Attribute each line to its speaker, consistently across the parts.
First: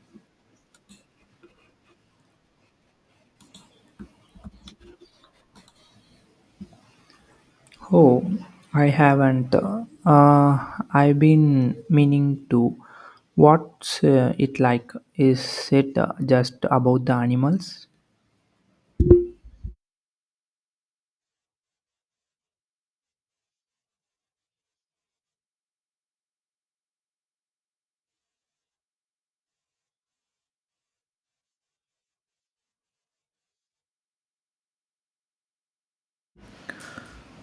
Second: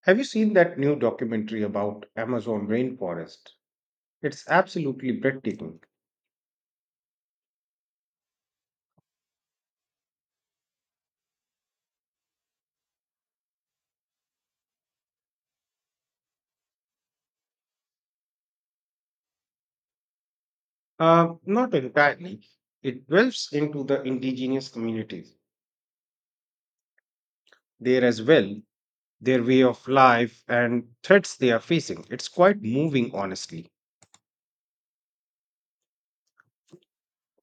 Speaker 1: Have you seen that new documentary about Amazon rainforest? It's absolutely breathtaking.
Speaker 2: Oh, I haven't. I've been meaning to. What's it like? Is it just about the animals?
Speaker 1: Not entirely. It delves into the indigenous communities there as well, their way of life, and threats they are facing. It's quite moving, honestly.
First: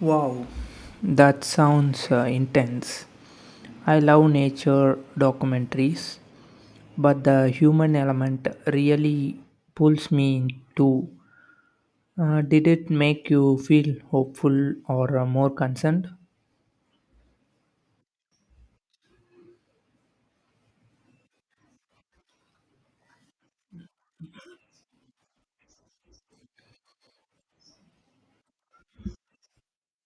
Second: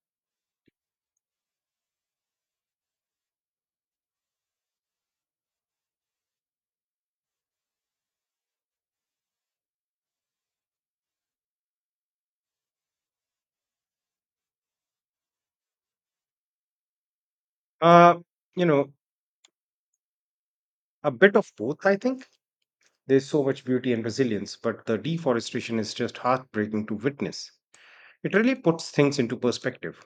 Speaker 2: Wow, that sounds intense. I love nature documentaries, but the human element really pulls me in too. Did it make you feel hopeful or more concerned?
Speaker 1: Uh, you know, a bit of both, I think. There's so much beauty and resilience, but the deforestation is just heartbreaking to witness. It really puts things into perspective.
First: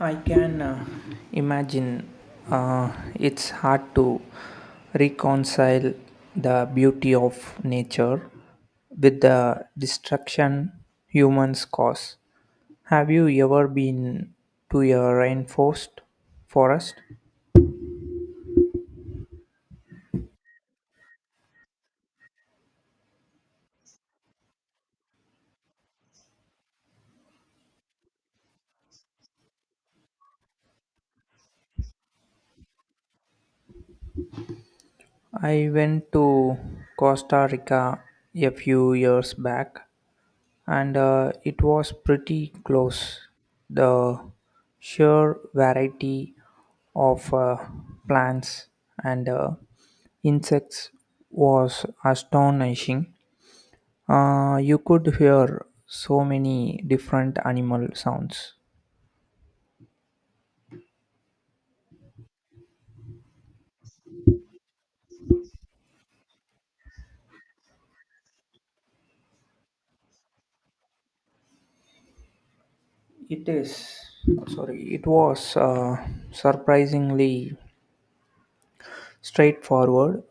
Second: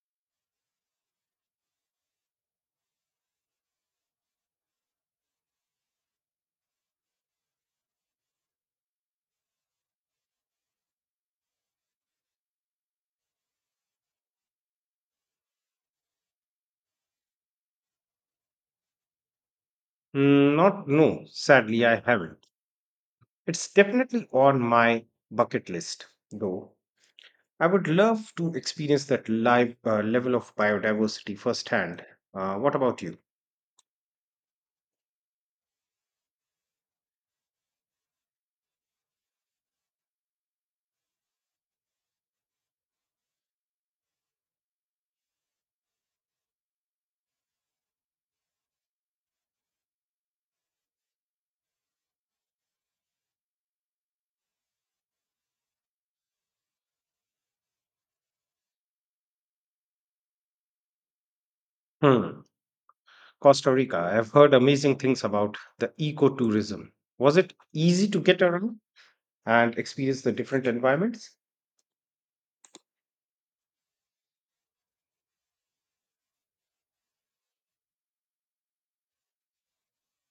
Speaker 2: I can imagine it's hard to reconcile the beauty of nature with the destruction humans cause. Have you ever been to a rainforest forest?
Speaker 1: Not no, sadly I haven't. It's definitely on my bucket list, though. I would love to experience that live level of biodiversity firsthand. What about you?
Speaker 2: I went to Costa Rica a few years back and it was pretty close. The sheer variety of plants and insects was astonishing. You could hear so many different animal sounds.
Speaker 1: Hmm. Costa Rica. I've heard amazing things about the ecotourism. Was it easy to get around and experience the different environments?
Speaker 2: It is, it was surprisingly straightforward.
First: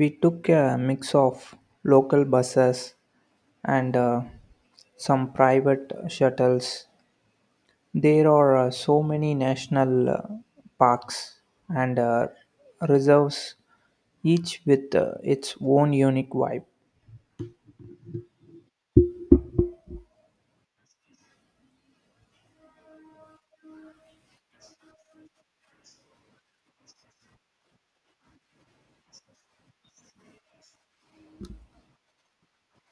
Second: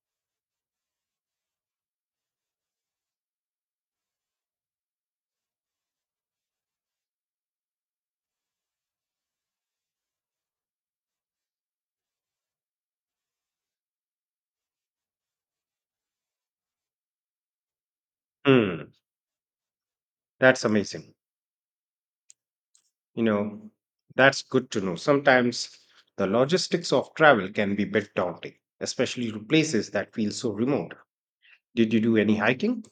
Speaker 2: We took a mix of local buses and some private shuttles. There are so many national parks and reserves, each with its own unique vibe.
Speaker 1: Hmm. That's amazing. You know, that's good to know. Sometimes the logistics of travel can be a bit daunting, especially to places that feel so remote. Did you do any hiking?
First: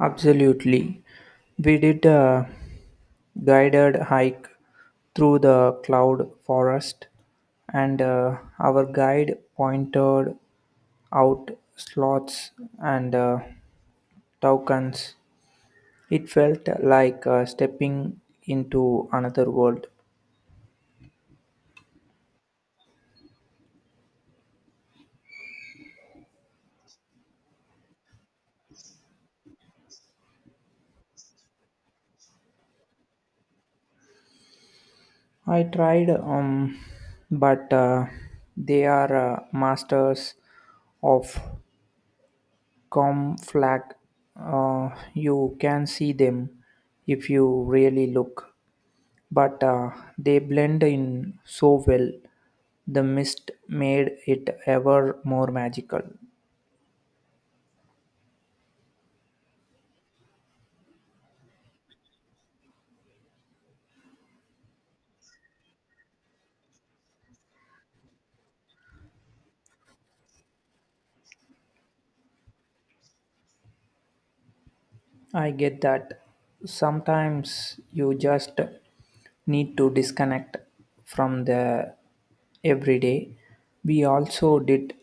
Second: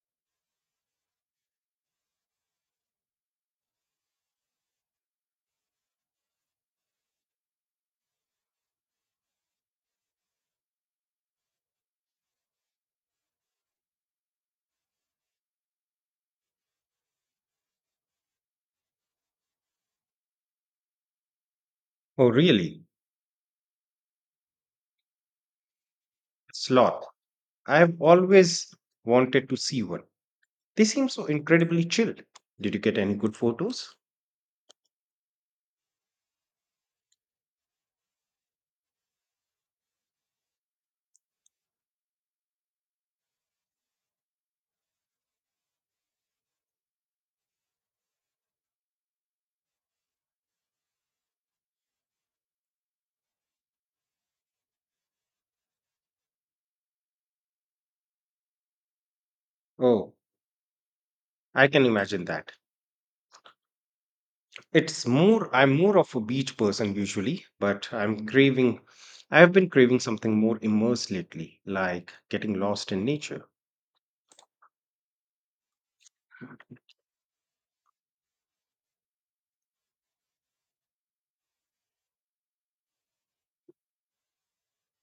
Speaker 2: Absolutely. We did a guided hike through the cloud forest, and our guide pointed out sloths and toucans. It felt like stepping into another world.
Speaker 1: Oh, really? Sloth. I have always wanted to see one. They seem so incredibly chilled. Did you get any good photos?
Speaker 2: I tried, but they are masters of com flag. Uh, you can see them if you really look, but they blend in so well. The mist made it ever more magical.
Speaker 1: Oh, I can imagine that. It's more, I'm more of a beach person usually, but I'm craving, I have been craving something more immersed lately, like getting lost in nature.
Speaker 2: I get that. Sometimes you just need to disconnect from the everyday. We also did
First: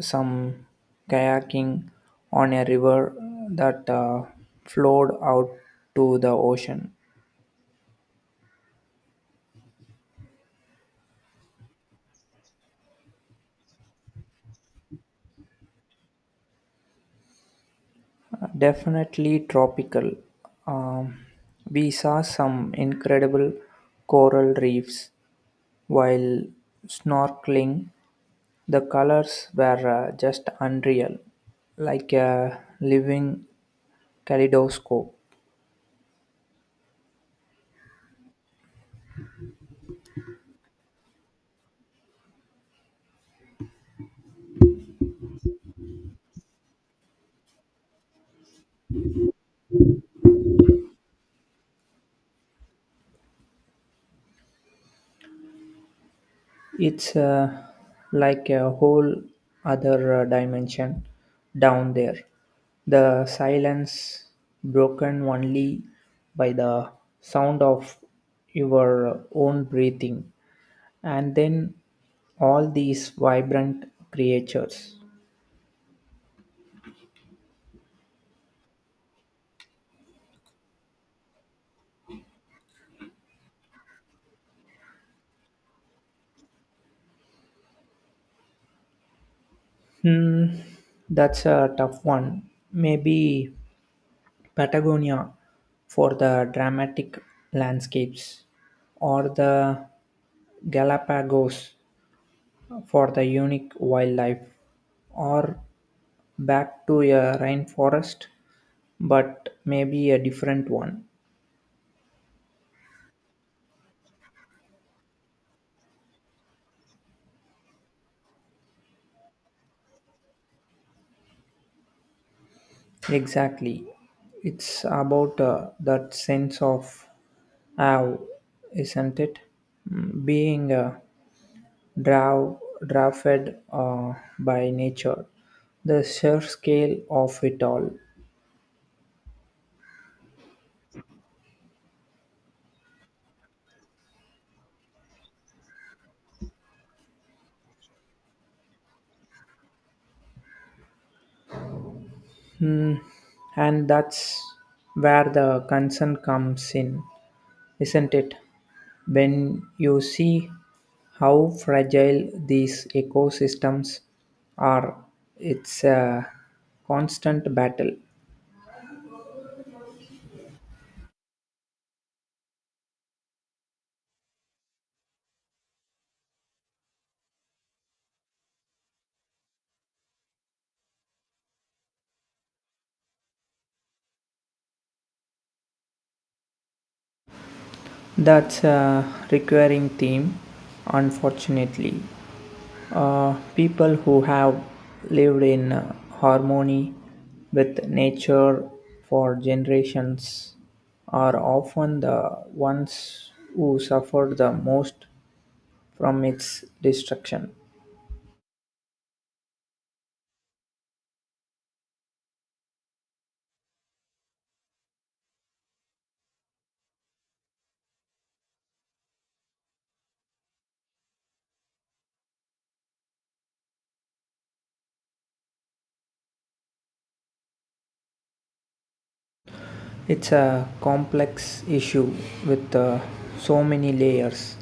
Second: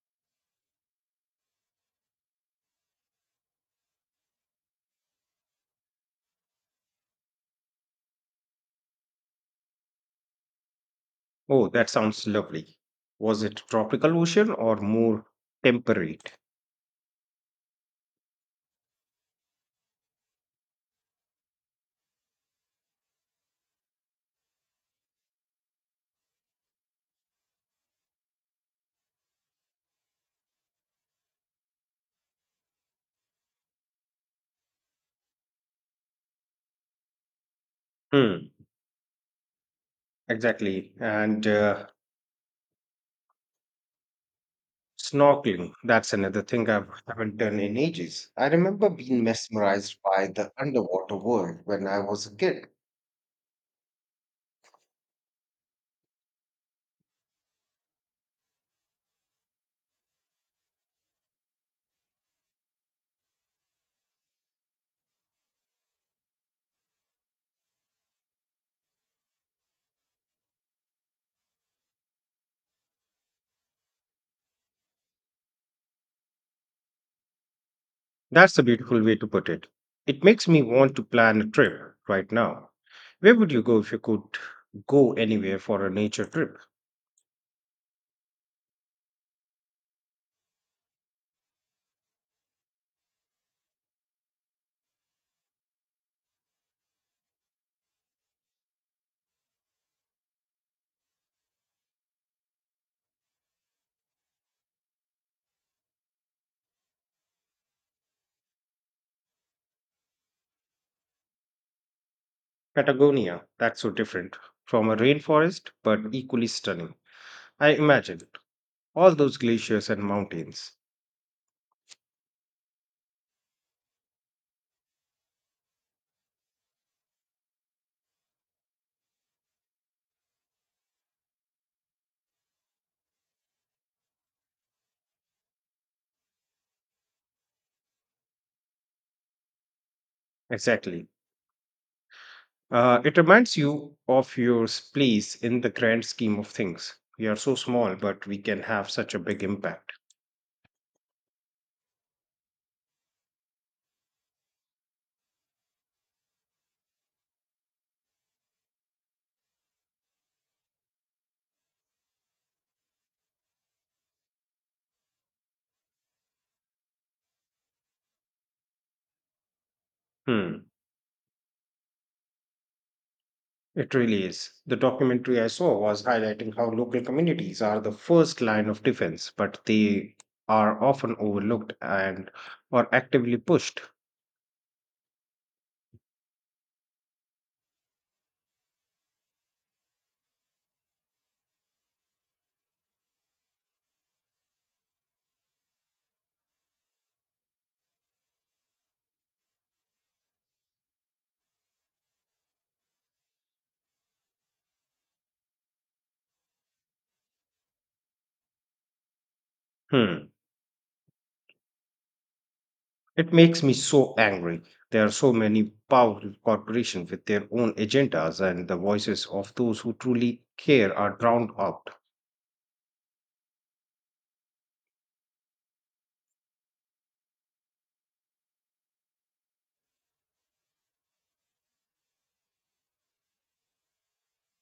Speaker 2: some kayaking on a river that flowed out to the ocean.
Speaker 1: Oh, that sounds lovely. Was it tropical ocean or more temperate?
Speaker 2: Definitely tropical. Um, we saw some incredible coral reefs while snorkeling. The colors were just unreal, like a living kaleidoscope.
Speaker 1: Hmm, exactly. And snorkeling, that's another thing I haven't done in ages. I remember being mesmerized by the underwater world when I was a kid.
Speaker 2: It's like a whole other dimension down there. The silence, broken only by the sound of your own breathing, and then all these vibrant creatures.
Speaker 1: That's a beautiful way to put it. It makes me want to plan a trip right now. Where would you go if you could go anywhere for a nature trip?
Speaker 2: Hmm, that's a tough one. Maybe Patagonia for the dramatic landscapes, or the Galapagos for the unique wildlife, or back to a rainforest, but maybe a different one.
Speaker 1: Patagonia, that's so different from a rainforest but equally stunning. I imagine all those glaciers and mountains.
Speaker 2: Exactly. It's about that sense of awe, isn't it? Mm, being draw, drafted by nature, the sheer scale of it all.
Speaker 1: Exactly. It reminds you of your place in the grand scheme of things. We are so small, but we can have such a big impact.
Speaker 2: Hmm. And that's where the concern comes in, isn't it? When you see how fragile these ecosystems are, it's a constant battle.
Speaker 1: Hmm, it really is. The documentary I saw was highlighting how local communities are the first line of defense, but they are often overlooked and are actively pushed.
Speaker 2: That's a recurring theme, unfortunately. People who have lived in harmony with nature for generations are often the ones who suffer the most from its destruction.
Speaker 1: Hmm. It makes me so angry. There are so many powerful corporations with their own agendas, and the voices of those who truly care are drowned out.
Speaker 2: It's a complex issue with so many layers.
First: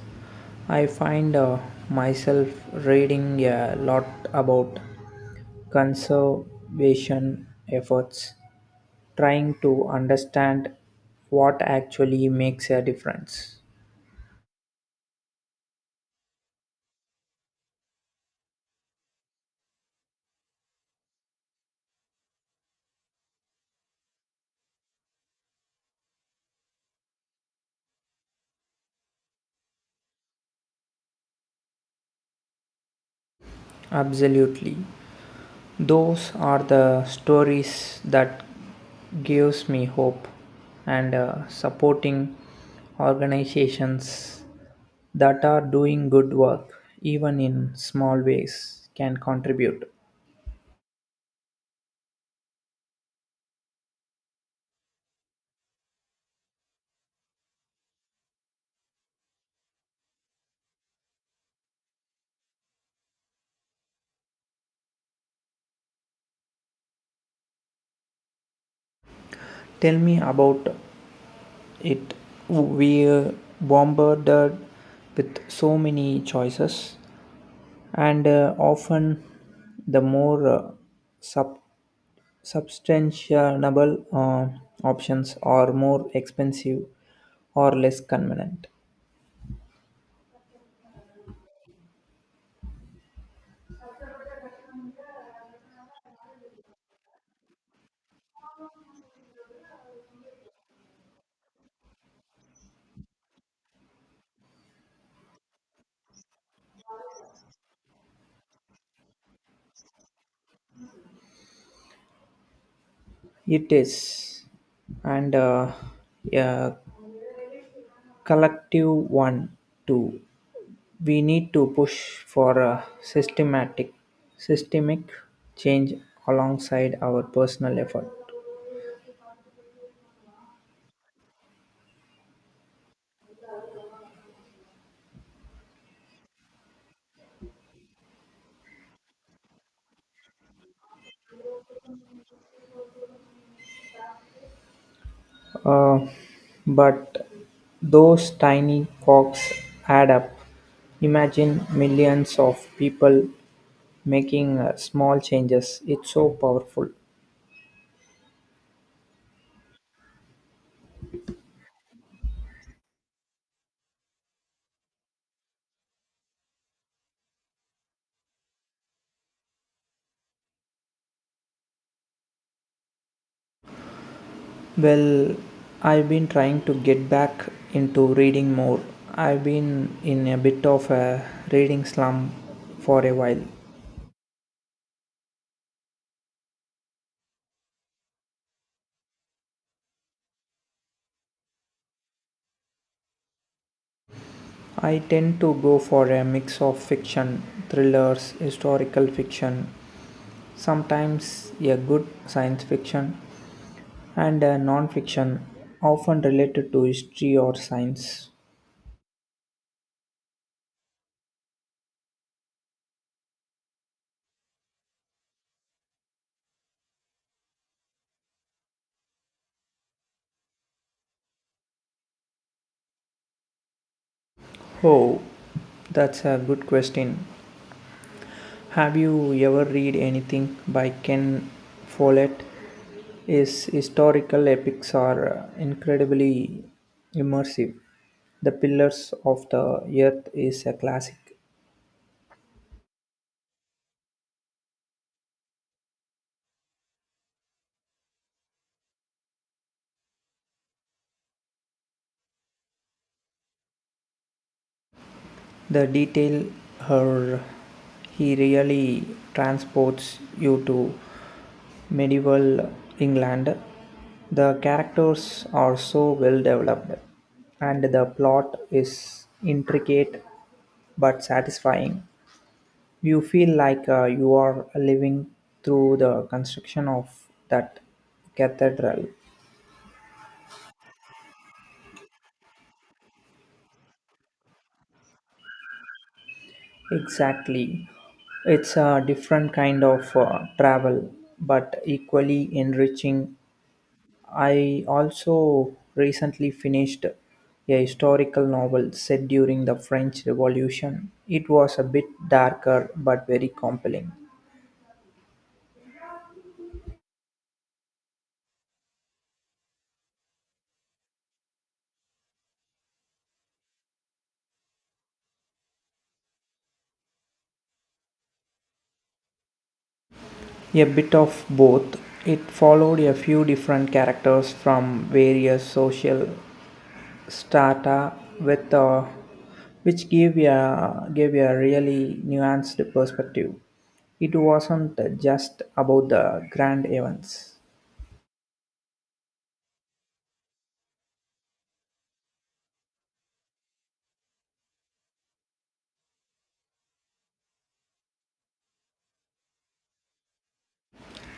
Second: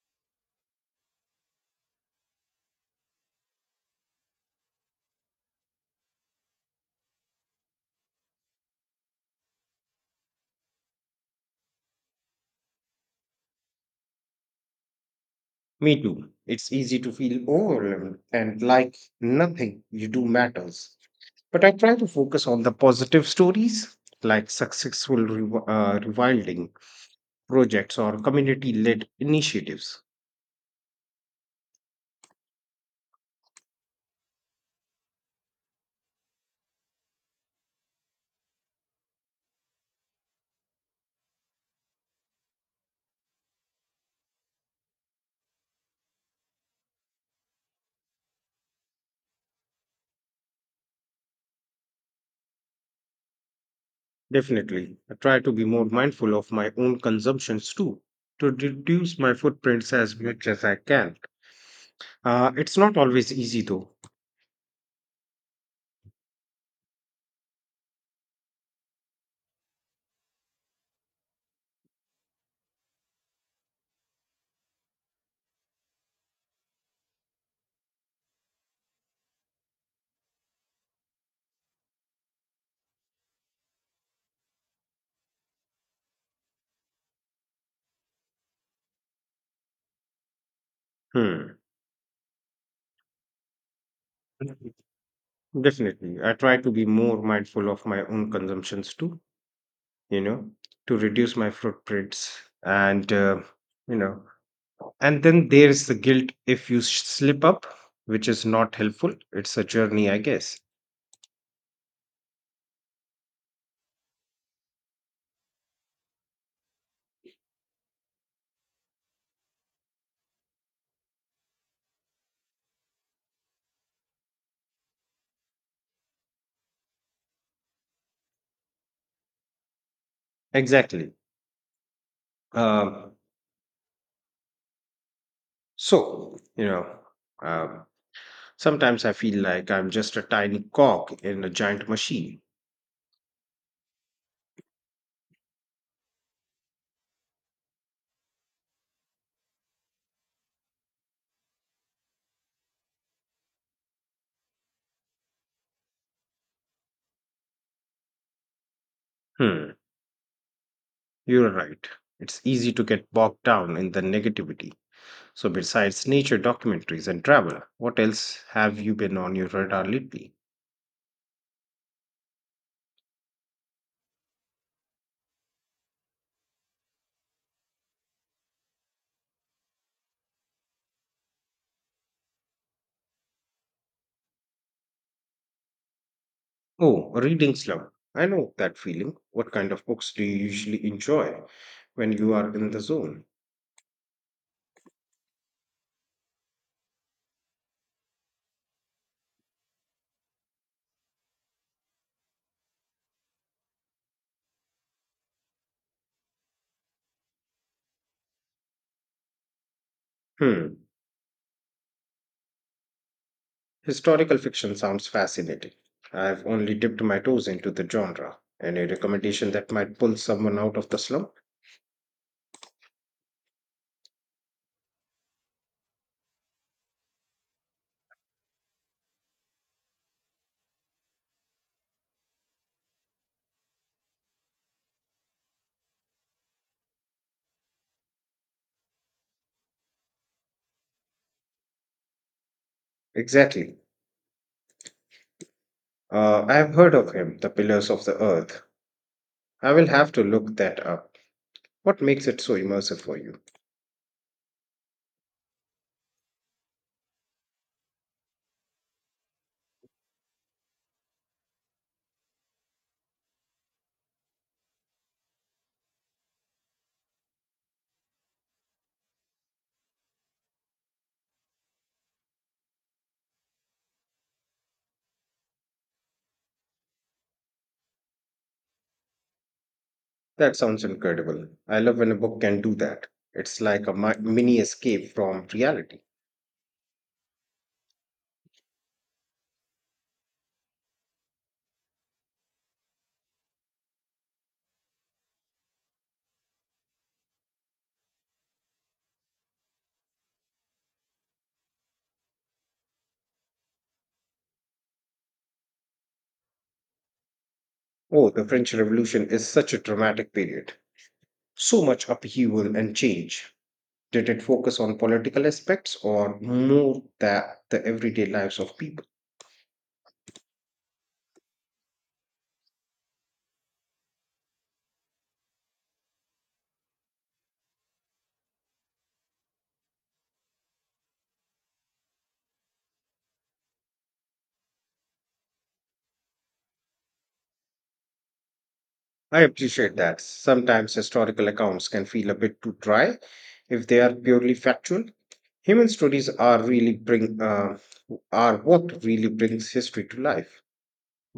Speaker 2: I find myself reading a lot about conservation efforts, trying to understand what actually makes a difference.
Speaker 1: Me too. It's easy to feel overwhelmed and like nothing you do matters. But I try to focus on the positive stories like successful rewilding projects or community led initiatives.
Speaker 2: Absolutely. Those are the stories that gives me hope, and supporting organizations that are doing good work even in small ways can contribute.
Speaker 1: Definitely, I try to be more mindful of my own consumptions too, to reduce my footprints as much as I can. It's not always easy though.
Speaker 2: Tell me about it. We are bombarded with so many choices, and often the more sub substantiable options are more expensive or less convenient.
Speaker 1: Hmm. Definitely, I try to be more mindful of my own consumptions too, you know, to reduce my footprints. And, you know, and then there's the guilt if you slip up, which is not helpful. It's a journey, I guess.
Speaker 2: It is, and a collective one too. We need to push for a systemic change alongside our personal effort.
Speaker 1: Exactly. Um, so, um, sometimes I feel like I'm just a tiny cog in a giant machine.
Speaker 2: Uh, but those tiny cogs add up. Imagine millions of people making small changes. It's so powerful.
Speaker 1: Hmm. You're right. It's easy to get bogged down in the negativity. So, besides nature documentaries and travel, what else have you been on your radar lately?
Speaker 2: Well, I've been trying to get back into reading more. I've been in a bit of a reading slump for a while.
Speaker 1: Oh, a reading slump. I know that feeling. What kind of books do you usually enjoy when you are in the zone?
Speaker 2: I tend to go for a mix of fiction, thrillers, historical fiction, sometimes a good science fiction, and non-fiction, often related to history or science.
Speaker 1: Hmm. Historical fiction sounds fascinating. I've only dipped my toes into the genre. Any recommendation that might pull someone out of the slump?
Speaker 2: Oh, that's a good question. Have you ever read anything by Ken Follett? His historical epics are incredibly immersive. The Pillars of the Earth is a classic.
Speaker 1: Exactly. I have heard of him, The Pillars of the Earth. I will have to look that up. What makes it so immersive for you?
Speaker 2: The detail, her he really transports you to medieval England. The characters are so well developed, and the plot is intricate but satisfying. You feel like you are living through the construction of that cathedral.
Speaker 1: That sounds incredible. I love when a book can do that. It's like a mini escape from reality.
Speaker 2: Exactly. It's a different kind of travel, but equally enriching. I also recently finished a historical novel set during the French Revolution. It was a bit darker but very compelling.
Speaker 1: Oh, the French Revolution is such a dramatic period. So much upheaval and change. Did it focus on political aspects or more the everyday lives of people?
Speaker 2: A bit of both. It followed a few different characters from various social strata, with which gave a really nuanced perspective. It wasn't just about the grand events.
Speaker 1: I appreciate that. Sometimes historical accounts can feel a bit too dry if they are purely factual. Human stories are really bring are what really brings history to life.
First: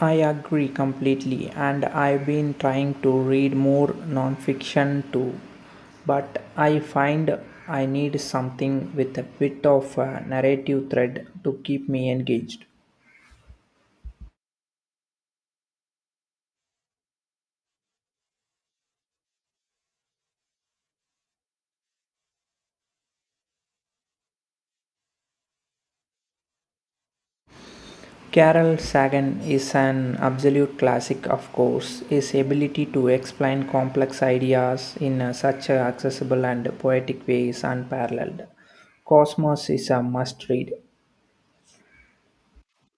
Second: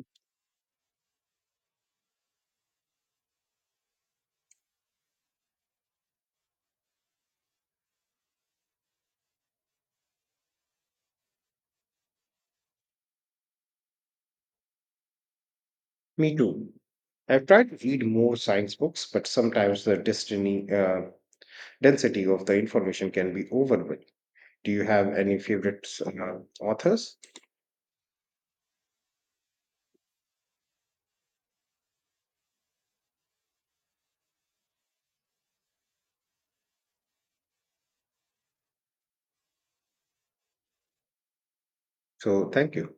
Speaker 2: I agree completely, and I've been trying to read more nonfiction too, but I find I need something with a bit of a narrative thread to keep me engaged.
Speaker 1: Me too. I've tried to read more science books, but sometimes the density of the information can be overwhelming. Do you have any favorite authors?
Speaker 2: Carol Sagan is an absolute classic, of course. His ability to explain complex ideas in such a accessible and poetic way is unparalleled. Cosmos is a must read.
Speaker 1: So, thank you.